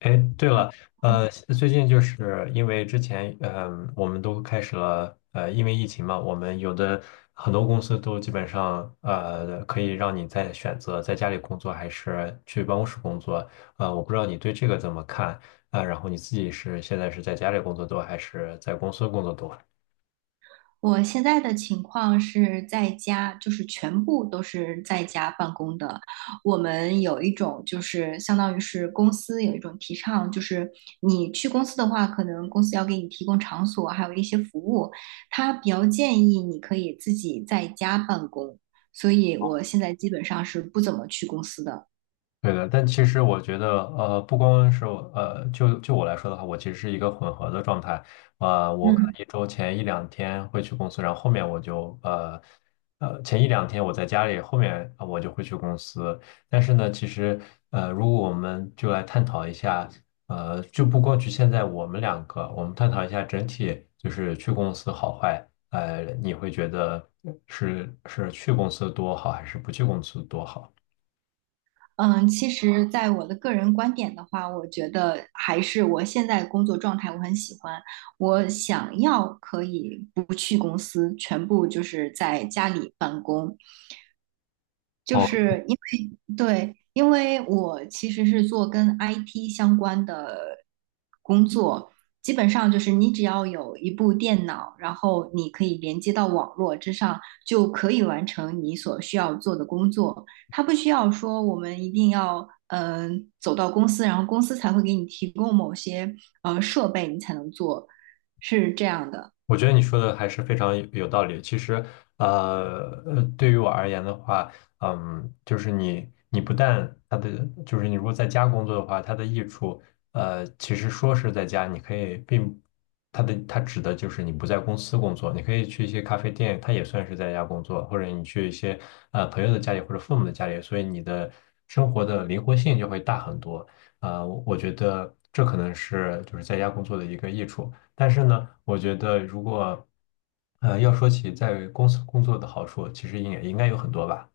哎，对了，最近就是因为之前，我们都开始了，因为疫情嘛，我们有的很多公司都基本上，可以让你在选择在家里工作还是去办公室工作，我不知道你对这个怎么看啊，然后你自己是现在是在家里工作多还是在公司工作多？我现在的情况是在家，就是全部都是在家办公的。我们有一种就是相当于是公司有一种提倡，就是你去公司的话，可能公司要给你提供场所，还有一些服务。他比较建议你可以自己在家办公，所以我现在基本上是不怎么去公司的。对的，但其实我觉得，不光是我，就我来说的话，我其实是一个混合的状态，我可能一周前一两天会去公司，然后后面前一两天我在家里，后面我就会去公司。但是呢，其实,如果我们就来探讨一下，就不光局限在我们两个，我们探讨一下整体，就是去公司好坏，你会觉得是去公司多好，还是不去公司多好？嗯，其实，在我的个人观点的话，我觉得还是我现在工作状态我很喜欢，我想要可以不去公司，全部就是在家里办公，就哦。是因为对，因为我其实是做跟 IT 相关的工作，基本上就是你只要有一部电脑，然后你可以连接到网络之上，就可以完成你所需要做的工作。它不需要说我们一定要走到公司，然后公司才会给你提供某些设备，你才能做，是这样的。我觉得你说的还是非常有道理。其实，对于我而言的话，就是你不但它的，就是你如果在家工作的话，它的益处，其实说是在家，你可以并它的它指的就是你不在公司工作，你可以去一些咖啡店，它也算是在家工作，或者你去一些朋友的家里或者父母的家里，所以你的生活的灵活性就会大很多。我觉得这可能是就是在家工作的一个益处。但是呢，我觉得如果要说起在公司工作的好处，其实也应该有很多吧。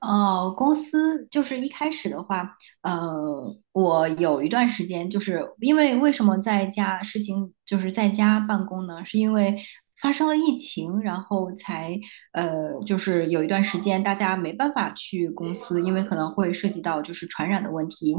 哦，公司就是一开始的话，我有一段时间就是因为为什么在家实行就是在家办公呢？是因为发生了疫情，然后才就是有一段时间大家没办法去公司，因为可能会涉及到就是传染的问题。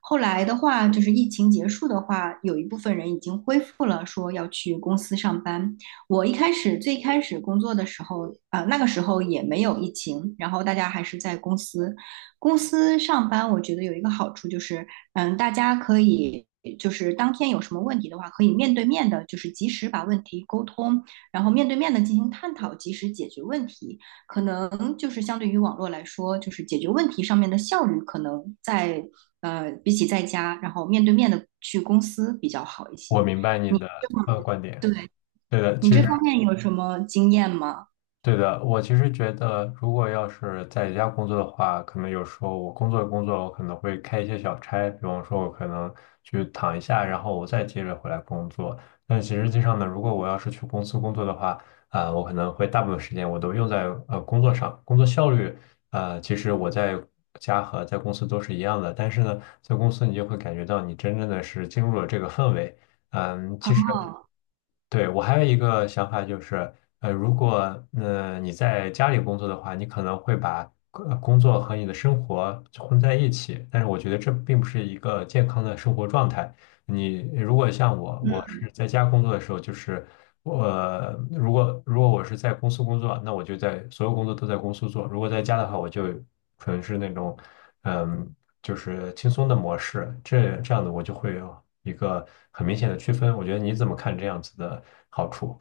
后来的话，就是疫情结束的话，有一部分人已经恢复了说要去公司上班，我一开始最开始工作的时候，那个时候也没有疫情，然后大家还是在公司，公司上班，我觉得有一个好处就是，嗯，大家可以就是当天有什么问题的话，可以面对面的，就是及时把问题沟通，然后面对面的进行探讨，及时解决问题。可能就是相对于网络来说，就是解决问题上面的效率，可能在比起在家，然后面对面的去公司比较好一我些。明白你你的观点，对，对的，你其这实。方面有什么经验吗？对的，我其实觉得，如果要是在家工作的话，可能有时候我工作，我可能会开一些小差，比方说，我可能去躺一下，然后我再接着回来工作。但其实实际上呢，如果我要是去公司工作的话，我可能会大部分时间我都用在工作上，工作效率，其实我在家和在公司都是一样的，但是呢，在公司你就会感觉到你真正的是进入了这个氛围。嗯，啊，其实。对，我还有一个想法就是，如果你在家里工作的话，你可能会把工作和你的生活混在一起，但是我觉得这并不是一个健康的生活状态。你如果像我，我是在家工作的时候，就是我,如果我是在公司工作，那我就在所有工作都在公司做；如果在家的话，我就纯是那种。嗯。就是轻松的模式，这样子我就会有一个很明显的区分。我觉得你怎么看这样子的好处？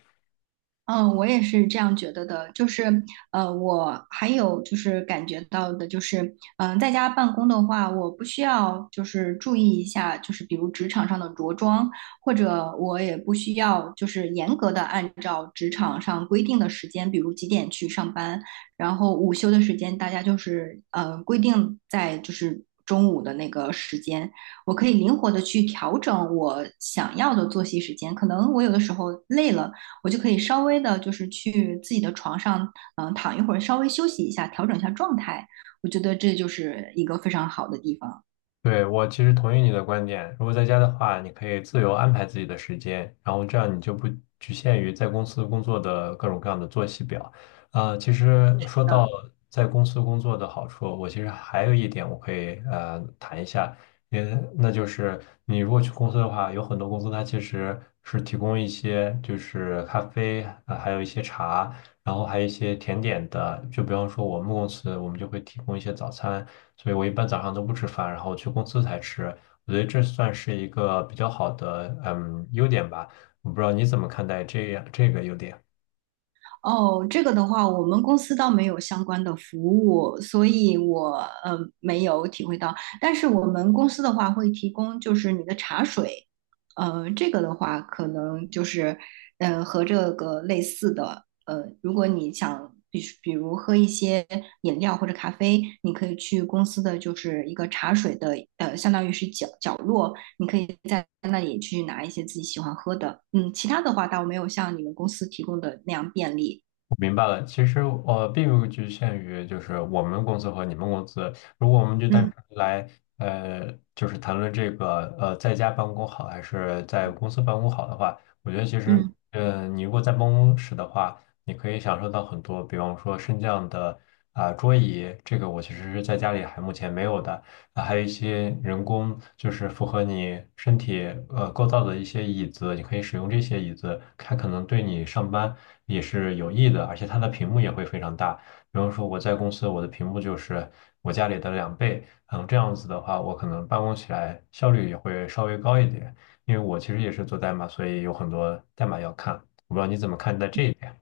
嗯，我也是这样觉得的。就是，我还有就是感觉到的，就是，在家办公的话，我不需要就是注意一下，就是比如职场上的着装，或者我也不需要就是严格的按照职场上规定的时间，比如几点去上班，然后午休的时间大家就是规定在就是中午的那个时间，我可以灵活的去调整我想要的作息时间。可能我有的时候累了。我就可以稍微的，就是去自己的床上，躺一会儿，稍微休息一下，调整一下状态。我觉得这就是一个非常好的地方。对，我其实同意你的观点。如果在家的话，你可以自由安排自己的时间，然后这样你就不局限于在公司工作的各种各样的作息表。其实说到嗯、在公司工作的好处，我其实还有一点我可以谈一下，那就是你如果去公司的话，有很多公司它其实是提供一些就是咖啡，还有一些茶。然后还有一些甜点的，就比方说我们公司我们就会提供一些早餐，所以我一般早上都不吃饭，然后去公司才吃。我觉得这算是一个比较好的优点吧，我不知道你怎么看待这样这个优点。哦，这个的话，我们公司倒没有相关的服务，所以我没有体会到。但是我们公司的话会提供就是你的茶水，这个的话可能就是和这个类似的，如果你想比如喝一些饮料或者咖啡，你可以去公司的就是一个茶水的相当于是角落那里去拿一些自己喜欢喝的。嗯，其他的话倒没有像你们公司提供的那样便利。明白了，其实并不局限于就是我们公司和你们公司。如果我们就单嗯。纯来就是谈论这个在家办公好还是在公司办公好的话，我觉得其实嗯你如果在办公室的话，你可以享受到很多，比方说升降的桌椅，这个我其实是在家里还目前没有的。啊还有一些人工，就是符合你身体构造的一些椅子，你可以使用这些椅子，它可能对你上班也是有益的，而且它的屏幕也会非常大。比方说我在公司，我的屏幕就是我家里的两倍，嗯，这样子的话，我可能办公起来效率也会稍微高一点，因为我其实也是做代码，所以有很多代码要看。我不知道你怎么看待这一点。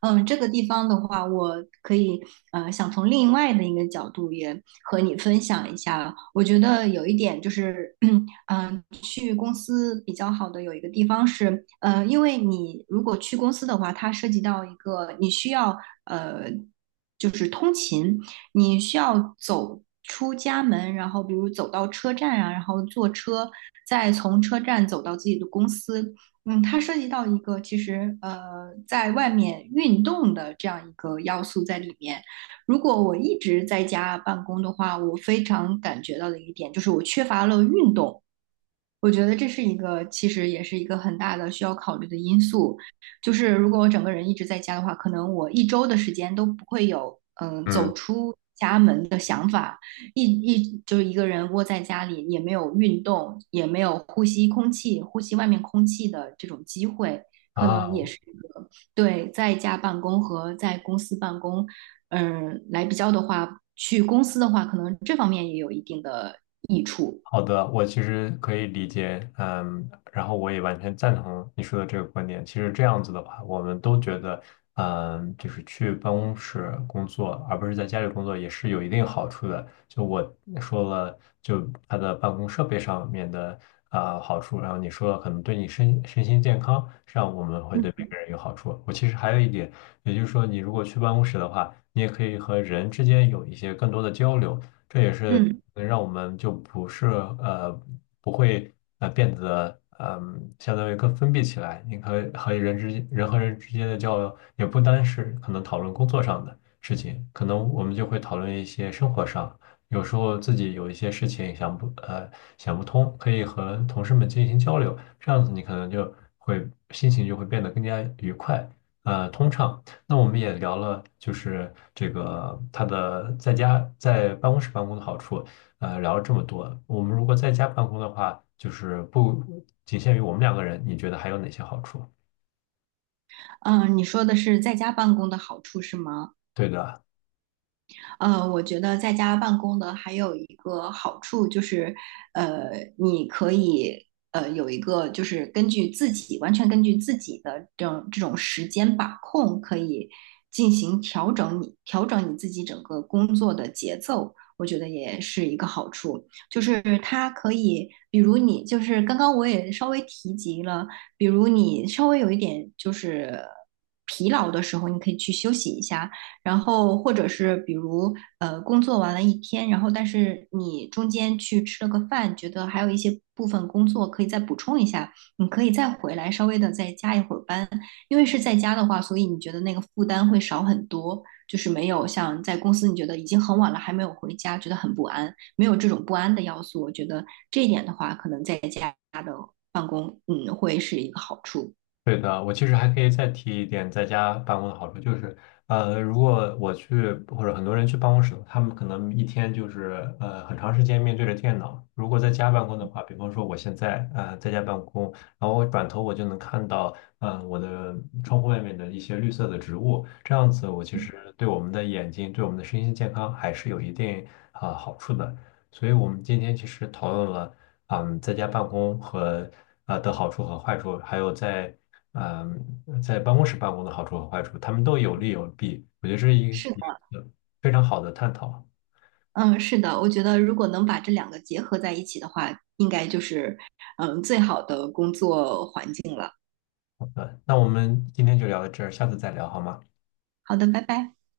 嗯，这个地方的话，我可以想从另外的一个角度也和你分享一下。我觉得有一点就是，去公司比较好的有一个地方是，因为你如果去公司的话，它涉及到一个你需要呃，就是通勤，你需要走出家门，然后比如走到车站啊，然后坐车，再从车站走到自己的公司，嗯，它涉及到一个其实在外面运动的这样一个要素在里面。如果我一直在家办公的话，我非常感觉到的一点就是我缺乏了运动。我觉得这是一个，其实也是一个很大的需要考虑的因素。就是如果我整个人一直在家的话，可能我一周的时间都不会有嗯。走出家门的想法。一就是一个人窝在家里，也没有运动，也没有呼吸空气、呼吸外面空气的这种机会，可能啊，也是一个对在家办公和在公司办公，来比较的话，去公司的话，可能这方面也有一定的益处。好的，我其实可以理解，嗯，然后我也完全赞同你说的这个观点。其实这样子的话，我们都觉得，就是去办公室工作，而不是在家里工作，也是有一定好处的。就我说了，就他的办公设备上面的好处，然后你说了可能对你身心健康上我们会对每个人有好处。我其实还有一点，也就是说，你如果去办公室的话，你也可以和人之间有一些更多的交流。这也是嗯。能让我们就不是不会变得相当于更封闭起来。你可以和人和人之间的交流，也不单是可能讨论工作上的事情，可能我们就会讨论一些生活上，有时候自己有一些事情想不通，可以和同事们进行交流，这样子你可能就会心情就会变得更加愉快，通畅。那我们也聊了，就是这个他的在家在办公室办公的好处，聊了这么多。我们如果在家办公的话，就是不仅限于我们两个人，你觉得还有哪些好处？你说的是在家办公的好处是吗？对的，我觉得在家办公的还有一个好处就是，呃，你可以有一个就是根据自己完全根据自己的这种时间把控，可以进行调整你自己整个工作的节奏，我觉得也是一个好处。就是它可以，比如你就是刚刚我也稍微提及了，比如你稍微有一点就是疲劳的时候，你可以去休息一下。然后或者是比如工作完了一天，然后但是你中间去吃了个饭，觉得还有一些部分工作可以再补充一下，你可以再回来稍微的再加一会儿班，因为是在家的话，所以你觉得那个负担会少很多，就是没有像在公司你觉得已经很晚了还没有回家，觉得很不安，没有这种不安的要素，我觉得这一点的话，可能在家的办公，嗯，会是一个好处。对的，我其实还可以再提一点在家办公的好处，就是，如果我去或者很多人去办公室，他们可能一天就是很长时间面对着电脑。如果在家办公的话，比方说我现在在家办公，然后我转头我就能看到我的窗户外面的一些绿色的植物，这样子我其实对我们的眼睛、对我们的身心健康还是有一定好处的。所以我们今天其实讨论了。嗯，在家办公和的好处和坏处，还有在嗯，在办公室办公的好处和坏处，他们都有利有弊，我觉得这是一个是一的。个非常好的探讨。嗯，是的，我觉得如果能把这两个结合在一起的话，应该就是嗯最好的工作环境了。好的那我们今天就聊到这儿，下次再聊好吗？好的，拜拜。